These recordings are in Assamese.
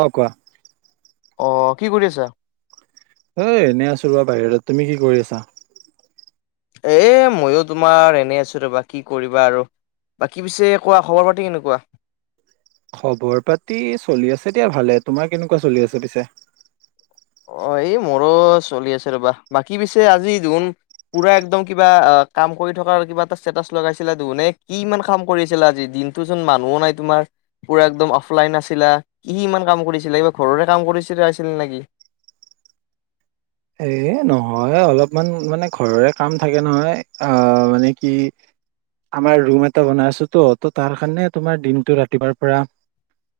অহ কোৱা। অ', কি কৰি আছা? এ এনেই আছো ৰ'বা বাহিৰত তুমি কি কৰি আছা? এ ময়ো তোমাৰ এনেই আছোঁ ৰবা কি কৰিবা আৰু। বাকী পিছে কোৱা খবৰ পাতি কেনেকুৱা? খবৰ পাতি চলি আছে দিয়া ভালে তোমাৰ কেনেকুৱা চলি আছে পিছে। অ', এই মোৰো চলি আছে ৰ'বা বাকী পিছে আজি দেন পুৰা একদম কিবা অ', কাম কৰি থকাৰ কিবা এটা ষ্টেটাচ লগাইছিলে দেহোন নে কি ইমান কাম কৰিছিলে আজি দিন টো চোন মানুহো নাই তোমাৰ। পুৰা একদম অফলাইন আছিলা কি ইমান কাম কৰিছিলা কিবা ঘৰৰে কাম কৰিছিল আছিলে নেকি। এ নহয় অলপমান মানে ঘৰৰে কাম থাকে নহয় আহ মানে কি আমাৰ ৰুম এটা বনাই আছোঁ তো ত তাৰ কাৰণে তোমাৰ দিনতটো ৰাতিপাৰ পৰা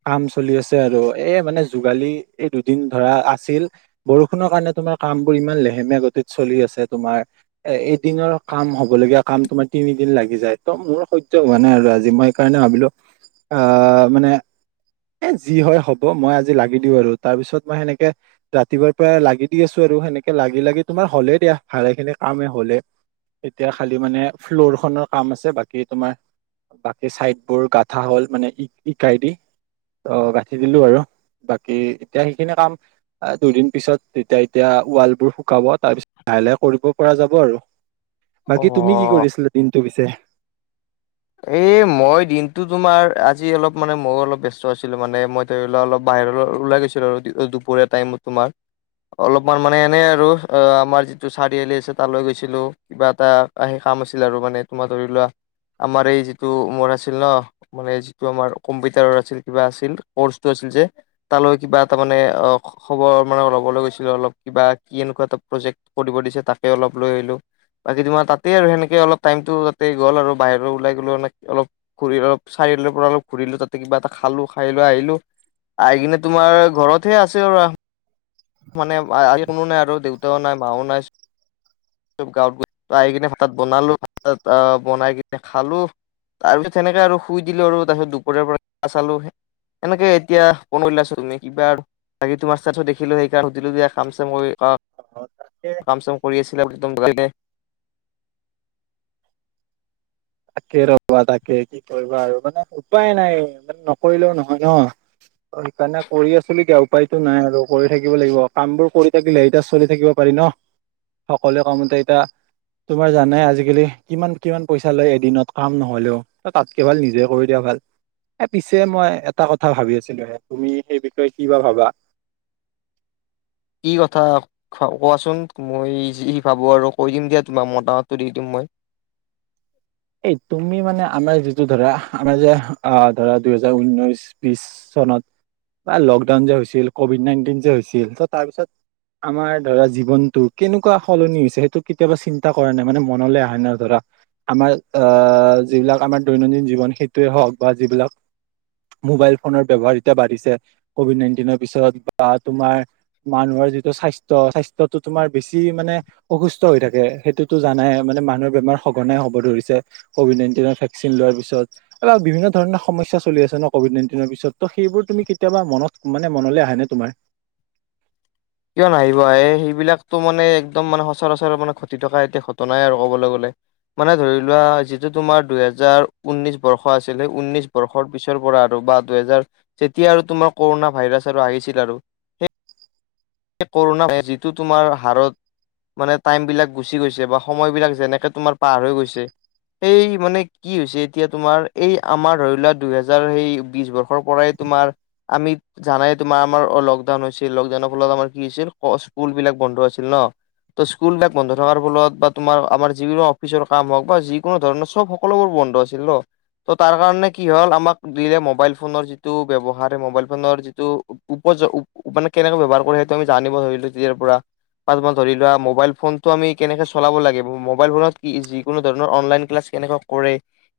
কাম চলি আছে আৰু এ মানে যোগালি এই দুদিন ধৰা আছিল বৰষুণৰ কাৰণে তোমাৰ কামবোৰ ইমান লেহেমীয়া গতিত চলি আছে তোমাৰ এ এদিনৰ কাম হব লগগীয়া কাম তোমাৰ তিনিদিন লাগি যায় ত মোৰ সহ্য হোৱা নাই আৰু আজি মই কাৰণে ভাবিলোঁ আহ মানে এ' যি হয় হ'ব মই আজি লাগি দিওঁ আৰু তাৰ পিছত মই সেনেকে ৰাতিপুৱাৰ পৰা লাগি দি আছোঁ। আৰু সেনেকে লাগি, লাগি তোমাৰ হ'লেই দা ভালে খিনি কামেই হ'লে। এতিয়া খালি মানে ফ্ল'ৰ খনৰ কাম আছে বাকী তোমাৰ বাকী চাইদ বোৰ গাঠা হ'ল মানে ই ইটাই দি। অ', গাঁঠি দিলো আৰু বাকী এতিয়া সেইখিনি কাম দুদিন পিছত তেতিয়া এতিয়া ৱাল বোৰ শুকাব তাৰ পিছত লাহে, লাহে কৰিব পৰা যাব আৰু। অ বাকী তুমি কি কৰিছিলা দিনটো পিছে? এ মই দিনতটো তোমাৰ আজি অলপ মানে মইও অলপ ব্যস্ত আছিলোঁ মানে মই তেলে অলপ বাহিৰৰ ওলাই গৈছিলোঁ আৰু দুপৰীয়া টাইমত তোমাৰ। অলপমান মানে এনেই আৰু আমাৰ যিটো চাৰিআলি আছে তালৈ গৈছিলোঁ। কিবা এটা আহি কাম আছিল আৰু মানে তোমাৰ ধৰি লোৱা আমাৰ এই যিটো মোৰ আছিল ন মানে যিটো আমাৰ কম্পিউটাৰৰ আছিল কিবা আছিল কৰ্চটো আছিল যে তালৈ কিবা এটাৰ মানে অ' খবৰ মানে ল'বলৈ গৈছিলোঁ অলপ কিবা কি এনেকুৱা এটা প্ৰজেক্ট কৰিব দিছে তাকে অলপ লৈ আহিলো। বাকী তোমাৰ তাতে আৰু সেনেকে অলপ টাইমতো তাতে গ'ল আৰু বাহিৰ ওলাই গ'লেওে অলপ ঘূৰি অলপ চাৰিআলিৰ পৰা অলপ ঘূৰিলো, তাতে কিবা এটা খালো, খাই লৈ আহিলোঁ। আহি কিনে তোমাৰ ঘৰত হে আছে। [unintelligible] মানে আজি কোনো নাই আৰু দেউতাও নাই মাও নাই। গাঁৱত গৈ [unintelligible] আহি কিনে হঠাত বনালো ভাত আহ বনাই কিনে খালোঁ। তাৰপিছত সেনেকে আৰু শুই দিলোঁ আৰু তাৰপিছত দুপৰীয়াৰ পৰা [unintelligible] চালোঁ। এনেকে এতিয়া বন উলাইছো তুমি কিবা বাকি তোমাৰ [unintelligible] দেখিলোঁ। সুধিলো যে কাম চাম কৰি ঘৰত অ', তাকেই। কাম চাম কৰি আছিল একদম। [unintelligible] তাকে ৰবা তাকে কি কৰিবা আৰু মানে উপায় নাই মানে নকৰিলেও নহয় ন। সেইকাৰণে কৰি আছিলোঁ এতিয়া, উপায়তো নাই আৰু কৰি থাকিব লাগিব, কাম বোৰ কৰি থাকিলে এতিয়া চলি থাকিব পাৰি ন। সকলো কামতেই এতিয়া, তোমাৰ জানাই আজিকালি কিমান, কিমান পইচা লয়। দিনত কাম নহলেও, তাতকে ভাল নিজে কৰি দিয়া ভাল। এ পিছে মই এটা কথা ভাবি আছিলোঁ হে, তুমি সেই বিষয়ে কি বা ভাবা। কি কথা? কোৱাচোন মই যি ভাবোঁ আৰু কৈ দিম দিয়া তোমাক, মতামতটো দি দিম মই। এই তুমি মানে আমাৰ যিটো ধৰা আমাৰ যে আ ধৰা দুইহেজাৰ ঊনৈশ বিশ চনত বা লকডাউন যে হৈছিল, কভিড নাইনটিন যে হৈছিল, ত' তাৰপিছত আমাৰ ধৰা জীৱনটো কেনেকুৱা সলনি হৈছে, সেইটো কেতিয়াবা চিন্তা কৰানে? মানে মনলৈ আহে নে ধৰা। আমাৰ আ, যিবিলাক আমাৰ দৈনন্দিন জীৱন, সেইটোৱেই হওক বা যিবিলাক মোবাইল ফোনৰ ব্যৱহাৰ এতিয়া বাঢ়িছে কভিড নাইনটিনৰ পিছত বা তোমাৰ মানুহৰ যিটো স্বাস্থ্য, স্বাস্থ্যটো তোমাৰ বেছি মানে অসুস্থ হৈ থাকে, সেইটোতো জানাই? মানে মানুহৰ বেমাৰ সঘনাই হ'ব ধৰিছে। ক'ভিড নাইণ্টিনৰ ভেকচিন লোৱাৰ পিছত। এই বিভিন্ন ধৰণৰ সমস্যা চলি আছে ন' কভিড নাইণ্টিনৰ পিছত, ত' সেইবোৰ তুমি কেতিয়াবা মনত মানে মনলৈ আহেনে তোমাৰ? কিয় নাহিব এ, সেইবিলাকতো মানে একদম মানে সচৰাচৰ মানে ঘটি থকা এতিয়া ঘটনাই আৰু কবলৈ গ'লে। মানে ধৰি লোৱা, যিটো তোমাৰ দুহেজাৰ ঊনৈশ বৰ্ষ আছিলে, সেই ঊনৈশ বৰ্ষ কৰ পিছৰপৰা আৰু বা দুহেজাৰ যেতিয়া আৰু তোমাৰ কৰোণা ভাইৰাছ আৰু আহিছিল আৰু। সেই কৰোণা যিটো তোমাৰ হাৰত মানে টাইমবিলাক গুচি গৈছে বা সময়বিলাক যেনেকে তোমাৰ পাৰ হৈ গৈছে এই মানে কি হৈছে এতিয়া তোমাৰ, এই আমাৰ ধৰি লোৱা দুইহেজাৰ সেই বিশ বৰ্ষৰপৰাই তোমাৰ আমি জানাই তোমাৰ আমাৰ অ' লকডাউন হৈছে, লকডাউনৰ ফলত আমাৰ কি ছিল ক স্কুলবিলাক বন্ধ আছিল ন'। ত' স্কুলবিলাক বন্ধ থকাৰ ফলত বা তোমাৰ আমাৰ যিকোনো অফিচৰ কাম হওক বা যিকোনো ধৰণৰ চব সকলোবোৰ বন্ধ আছিল ন'? ত' তাৰ কাৰণে কি হ'ল, আমাক দিলে মোবাইল ফোনৰ যিটো ব্যৱহাৰ, মোবাইল ফোনৰ যিটো উপ মানে কেনেকে ব্যৱহাৰ কৰে, সেইটো আমি জানিব ধৰিলো যেতিয়াৰপৰা। [unintelligible] ধৰি লোৱা, মোবাইল বা বা বা তুমি ধৰি লোৱা মোবাইল ফোনটো আমি কেনেকে চলাব লাগে, মোবাইল ফোনত কি যিকোনো ধৰণৰ অনলাইন ক্লাছ কেনেকা কৰে,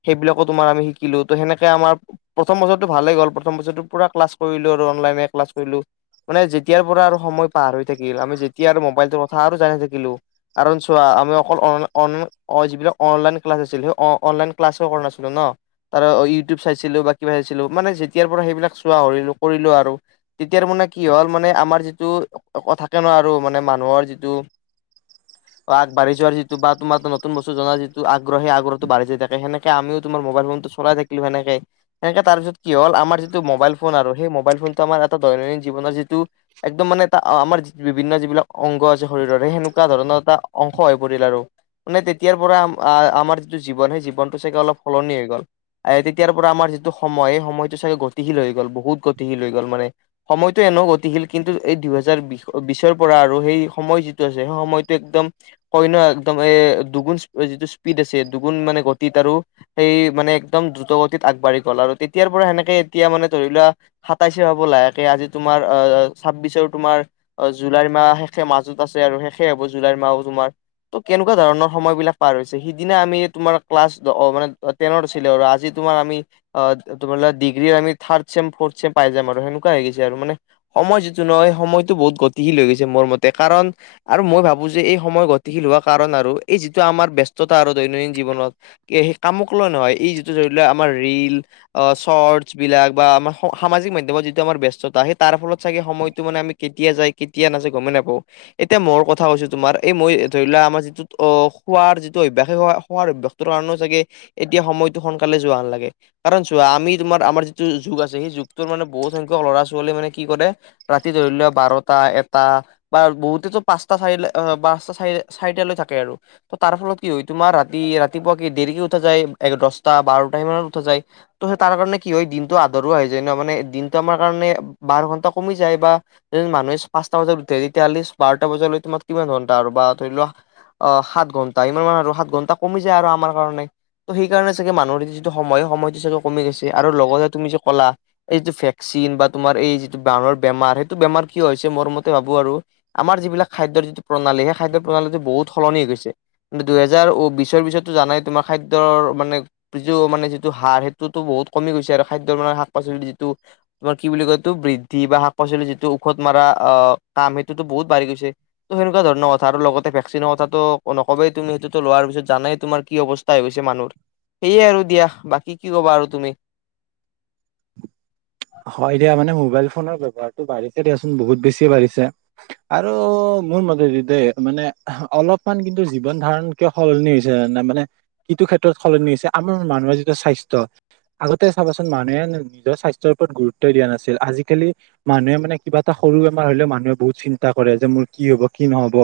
সেইবিলাকো তোমাৰ আমি শিকিলো, ত' সেনেকে আমাৰ প্ৰথম বছৰটো ভালেই গ'ল, প্ৰথম বছৰটো পুৰা ক্লাছ কৰিলোঁ আৰু অনলাইনে ক্লাছ কৰিলোঁ। মানে যেতিয়াৰপৰা আৰু সময় পাৰ হৈ থাকিল, আমি যেতিয়া আৰু মোবাইলটোৰ কথা আৰু জানি থাকিলো। কাৰণ চোৱা, আমি অকল অন-অ-অ-অনলাইন অ' যিবিলাক অনলাইন ক্লাছ আছিলে, সেই অনলাইন ক্লাছ কৰা নাছিলো ন'? আৰু ইউটিউব চাইছিলোঁ বা কিবা চাইছিলোঁ, মানে যেতিয়াৰপৰা সেইবিলাক চোৱা ৰিলো কৰিলোঁ আৰু তেতিয়াৰ মানে কি হ'ল, মানে আমাৰ যিটো ক থাকে ন' আৰু মানে মানুহৰ যিটো [inaudible] আগবাঢ়ি যোৱাৰ যিটো বাট, তোমাৰ এটা নতুনঅ অ আগবাঢ়ি যোৱাৰ যিটো বা তোমাৰতো নতুন বস্তু জনাৰ যিটো আগ্ৰহ, সেই আগ্ৰহটো বাঢ়ি যায় থাকে, সেনেকে আমিও তোমাৰ মোবাইল ফোনটো চলাই থাক কলোঁ সেনেকে। এনেকে তাৰপিছত কি হ'ল, আমাৰ যিটো মোবাইল ফোন আৰু সেই মোবাইল ফোনটো আমাৰ এটা দৈনন্দিন জীৱনৰ যিটো একদম মানে এটা আমাৰ বিভিন্ন যিবিলাক অংগ আছে শৰীৰৰ, সেই সেনেকুৱা ধৰণৰ এটা অংশ হৈ পৰিল আৰু। মানে তেতিয়াৰপৰা আমাৰ যিটো জীৱন সেই জীৱনটো চাগে অলপ সলনি হৈ গ'ল। এ, তেতিয়াৰপৰা আমাৰ যিটো সময় সেই সময়টো চাগে গতিশী হৈ গ'ল, বহুত গতিশীল হৈ গ'ল মানে। সময়তো এনেও গতিশীল কিন্তু এই দুহেজাৰ বি-বিছৰপৰা আৰু সেই সময় যিটো আছে সেই সময়টো একদম কইন একদম এ, দুগুণ যিটো স্পীড আছে, দুগুণ মানে গতিত আৰু সেই মানে একদম দ্ৰুতগতিত আগবাঢ়ি গ'ল আৰু তেতিয়াৰপৰা সেনেকে এতিয়া মানে ধৰি লোৱা সাতাইচে হ'ব লাহেকে, আজি তোমাৰ আ ছাব্বিছৰ তোমাৰ অ' জুলাই মাহ শেষে মাজত আছে আৰু শেষে হ'ব জুলাইৰ মাহ তোমাৰ। ত' কেনেকুৱা ধৰণৰ সময়বিলাক পাৰ হৈছে, সিদিনা আমি তোমাৰ ক্লাছ মানে টেনত আছিলোঁ আৰু আজি তোমাৰ আমি আ, তোমাৰ ডিগ্ৰীৰ আমি থাৰ্ড চেম ফৰ্থ চেম পাই যাম আৰু সেনেুৱা হৈ গৈছে আৰু মানে সময় যিটো নহয় সময়টো বহুত গতিশীল হৈ গৈছে মোৰ মতে কাৰণ আৰু মই ভাবোঁ যে এই সময় গতিশীল হোৱা কাৰণ আৰু এই যিটো আমাৰ ব্যস্ততা আৰু দৈনন্দিন জীৱনত সেই কামকলৈ নহয়, এই যিটো ধৰি লও আমাৰ ৰিল অ' চৰ্চছবিলাক বা আমাৰ সামাজিক মাধ্যমত যিটো আমাৰ ব্যস্থতা সেই তাৰফলত চাগে সময়তো মানে আমি কেতিয়া যায়, কেতিয়া নাযায় গ'মেই নাপাওঁ। এতিয়া মোৰ কথা কৈছো, তোমাৰ এই মই ধৰি লোৱা, আমাৰ যিটো খোৱাৰ যিটো অভ্যাস সেই খোৱাৰ অভ্যাস কাৰণেও চাগে, এতিয়া সময়টো সোনকালে যোৱা নালাগে। কাৰণ চোৱা, আমি তোমাৰ আমাৰ যিটো যুগ আছে, সেই যুগটোৰ মানে বহুত সংখ্যক ল'ৰা ছোৱালীয়ে মানে কি কৰে ৰাতি ধৰি লোৱা বাৰটা, এটা বা বহুতেটো পাঁচটা, চাৰি, পাঁচটা চাৰি, চাৰিটালৈ থাকে আৰু। ত', তাৰ ফলত কি হয়, তোমাৰ ৰাতি, ৰাতিপুৱা কি দেৰিকে উঠা যায়, দহটা বাৰটা মানত উঠা যায়। ত', সেই তাৰ কাৰণে কি হয় দিনটো আধৰুৱা হৈ যায় ন', মানে দিনটো আমাৰ কাৰণে বাৰ ঘন্টা কমি যায় বা মানুহে পাঁচটা বজাত উঠে, তেতিয়াহ'লে বাৰটা বজালৈ তোমাৰ কিমান ঘণ্টা, আৰু বা ধৰি লোৱা অ', সাত ঘণ্টা ইমান মান, আৰু সাত ঘণ্টা কমি যায় আৰু আমাৰ কাৰণে। ত' সেইকাৰণে চাগে মানুহৰ যিটো সময়, সময়টো চাগে কমি গৈছে, আৰু লগতে তুমি যে ক'লা এই টো ভেকচিন বা, তোমাৰ এই যিটো বানৰ বেমাৰ, সেইটো বেমাৰ কিয় হৈছে মোৰ মতে ভাবো আৰু। আমাৰ যিবিলাক খাদ্যৰ যিটো প্ৰণালী, সেই খাদ্যৰ প্ৰণালীটো বহুত সলনি হৈ গৈছে। দুহেজাৰ বিশৰ পিছতো জানাই, তোমাৰ খাদ্যৰ মানে যটো, মানে যিটো সাৰ সেইটো বহুত কমি গৈছে, আৰু খাদ্যৰ মানে শাক পাচলিৰ যিটো তোমাৰ কি বুলি কয়, বৃদ্ধি বা শাক পাচলি যিটো ঔষধ মাৰা আহ, কাম সেইটোটো বহুত বাঢ়ি গৈছে। ত', সেনেকুৱা ধৰণৰ কথা, লগতে ভেকচিনৰ কথাটো নকবা, তুমি সেইটো লোৱাৰ পিছত জানাই তোমাৰ কি অৱস্থা হৈ গৈছে মানুহৰ, সেয়ে আৰু দিয়া, বাকী কি ক'বা আৰু তুমি। হয় দিয়া, মানে মোবাইল ফোনৰ ব্যৱহাৰটো বাঢ়িছে দিয়াচোন, বহুত বেছি বাঢ়িছে। আৰু মোৰ মতে দেই, মানে অলপমান কিন্তু জীৱন ধাৰণ কিয় সলনি হৈছে মানে, কিটো ক্ষেত্ৰত সলনি হৈছে আমাৰ মানুহৰ যিটো স্বাস্থ্য আগতে চাবাচোন, মানুহে নিজৰ স্বাস্থ্যৰ ওপৰত গুৰুত্বই দিয়া নাছিল, আজিকালি মানুহে মানে কিবা এটা সৰু বেমাৰ হ, লেও মানুহে বহুত চিন্তা কৰে, যে মোৰ কি হ'ব কি নহ'ব।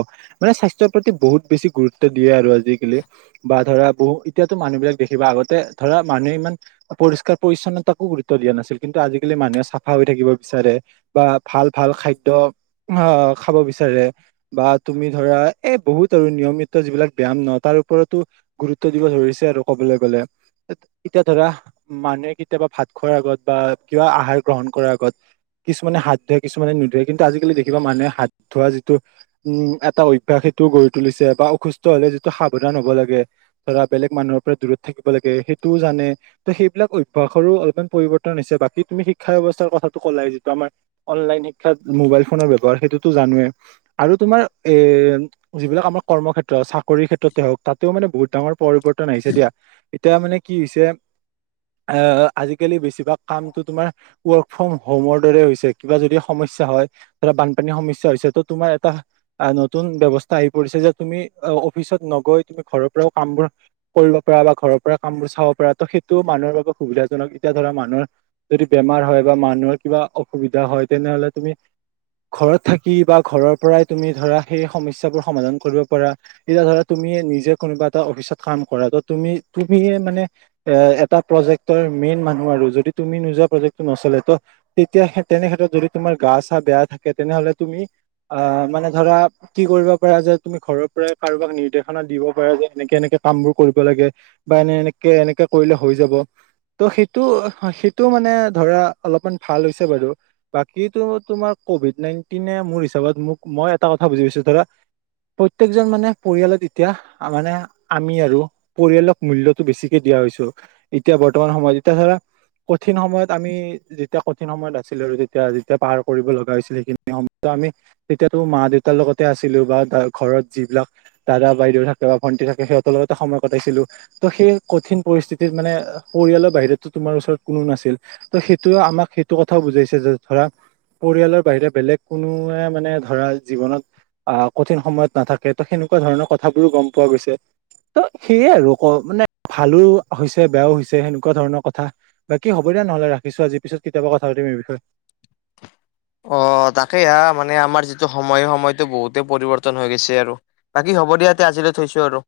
মানে স্বাস্থ্যৰ প্ৰতি, বহুত বেছি গুৰুত্ব দিয়ে আৰু আজিকালি। বা ধৰা, বহু এতিয়াতো মানুহবিলাক দেখিবা, আগতে ধৰা মানুহে ইমান পৰিষ্কাৰ, পৰিচ্ছন্নতাকো গুৰুত্ব দিয়া নাছিল। কিন্তু আজিকালি মানুহে চাফা হৈ থাকিব বিচাৰে, বা ভাল ভাল খাদ্য অ', খাব বিচাৰে। বা তুমি ধৰা, এ বহুত আৰু নিয়মিত যিবিলাক ব্যায়াম ন', তাৰ ওপৰতো গুৰুত্ব দিব ধৰিছে আৰু ক'বলৈ গ'লে। এতিয়া ধৰা, মানুহে কেতিয়াবা ভাত খোৱাৰ আগত, বা কিবা আহাৰ গ্ৰহণ কৰাৰ আগত কিছুমানে হাত ধোৱে, কিছুমানে নোধোৱে কিন্তু, আজিকালি দেখিবা মানুহে হাত ধোৱা যিটো উম, এটা অভ্যাস সেইটো গঢ়ই তুলিছে, বা অসুস্থ হ'লে যিটো সাৱধান হব লাগে ধৰা বেলেগ মানুহৰ পৰা দূৰত থাকিব লাগে, সেইটোও জানে। ত' সেইবিলাক অভ্যাসৰো অলপমান পৰিৱৰ্তন হৈছে, বাকী তুমি শিক্ষা ব্যৱস্থাৰ কথাটো ক'লাই যিটো আমাৰ অনলাইন শিক্ষাত, মোবাইল ফোনৰ ব্যৱহাৰ সেইটোতো জানোৱেই আৰু তোমাৰ এ, যিবিলাক আমাৰ কৰ্মক্ষেত্ৰ, চাকৰিৰ ক্ষেত্ৰতে হ'ওঁক, তাতে মানে বহুত ডাঙৰ পৰিৱৰ্তন আহিছে দিয়া, এতিয়া মানে কি হৈছে, আহ আজিকালি বেছিভাগ কাম তোমাৰ ৱৰ্ক ফ্ৰম হোমৰ দৰে হৈছে, কিবা যদি সমস্যা হয় ধৰা বানপানীৰ সমস্যা হৈছে, ত' তোমাৰ এটা আহ নতুন ব্যৱস্থা আহি পৰিছে, যে তুমি অফিচত নগৈ, তুমি ঘৰৰ পৰাও কামবোৰ কৰিব পৰা, বা ঘৰৰ পৰা কামবোৰ চাব পৰা ত', সেইটো মানুহৰ বাবে সুবিধাজনক, এতিয়া ধৰা মানুহৰ যদি বেমাৰ হয়, বা মানুহৰ কিবা অসুবিধা হয়, তেনেহ'লে তুমি ঘৰত থাকি বা ঘৰৰ পৰাই তুমি ধৰা সেই সমস্যাবোৰ সমাধান কৰিব পৰা এতিয়া ধৰা, তুমি নিজে কোনোবা এটা অফিচত কাম কৰা, ত' তুমি, তুমিয়ে মানে এ, এটা প্ৰজেক্টৰ মেইন মানুহ, আৰু যদি তুমি নোযোৱা প্ৰজেক্টটো নচলে, ত' তেতিয়া, তেনেক্ষ্ষেত্ৰত যদি তোমাৰ গা-চা বেয়া থাকে, তেনেহ'লে তুমি, আহ মানে ধৰা কি কৰিব পাৰা যে, তুমি ঘৰৰ পৰাই কাৰোবাক নিৰ্দেশনা দিব পাৰা যে, এনেকে, এনেকে কাম বোৰ কৰিব লাগে। বা এনে, এনেকে, এনেকে কৰিলে হৈ যাব, ত' সেইটো সেই টো মানে ধৰা অলপমান ভাল হৈছে বাৰু। বাকী তোমাৰ কভিড নাইণ্টিনে মোৰ হিচাপত মোক মই এটা কথা বুজি পাইছো ধৰা প্ৰত্যেকজন মানে পৰিয়ালত এতিয়া মানে আমি আৰু পৰিয়ালক মূল্যতো বেছিকে দিয়া হৈছো, এতিয়া বৰ্তমান সময়ত এতিয়া ধৰা কঠিন সময়ত আমি যেতিয়া কঠিন সময়ত আছিলো আৰু তেতিয়া যেতিয়া পাৰ কৰিব লগা হৈছিল সেইখিনি সময়ত আমি তেতিয়াতো মা দেউতাৰ লগতে আছিলো বা ঘৰত যিবিলাক দাদা বাইদেউ থাকে বা ভণ্টি থাকে সিহঁতৰ লগতে সময় কটাইছিলো। ত' সেই কঠিন পৰিস্থিতিত মানে পৰিয়ালৰ বাহিৰতটো তোমাৰ ওচৰত কোনো নাছিল। ত' সেইটোৱে আমাক সেইটো কথাও বুজাইছে যে ধৰা পৰিয়ালৰ বাহিৰে বেলেগ কোনো মানে ধৰা জীৱনত আহ কঠিন সময়ত নাথাকে ত' সেনেকুৱা ধৰণৰ কথাবোৰো গম পোৱা গৈছে। ত' সেয়ে আৰু অক মানে ভালো হৈছে বেয়াও হৈছে সেনেকুৱা ধৰণৰ কথা। বাকী হ'ব দে নহলে ৰাখিছো আজি পিছত কথা পাতিম বিষয়। অ', তাকেই হা মানে আমাৰ যিটো সময় সময়তটো বহুতে পৰিৱৰ্তন হৈ গৈছে আৰু। বাকী হ'ব দিয়া এতিয়া আজিলৈ থৈছো আৰু।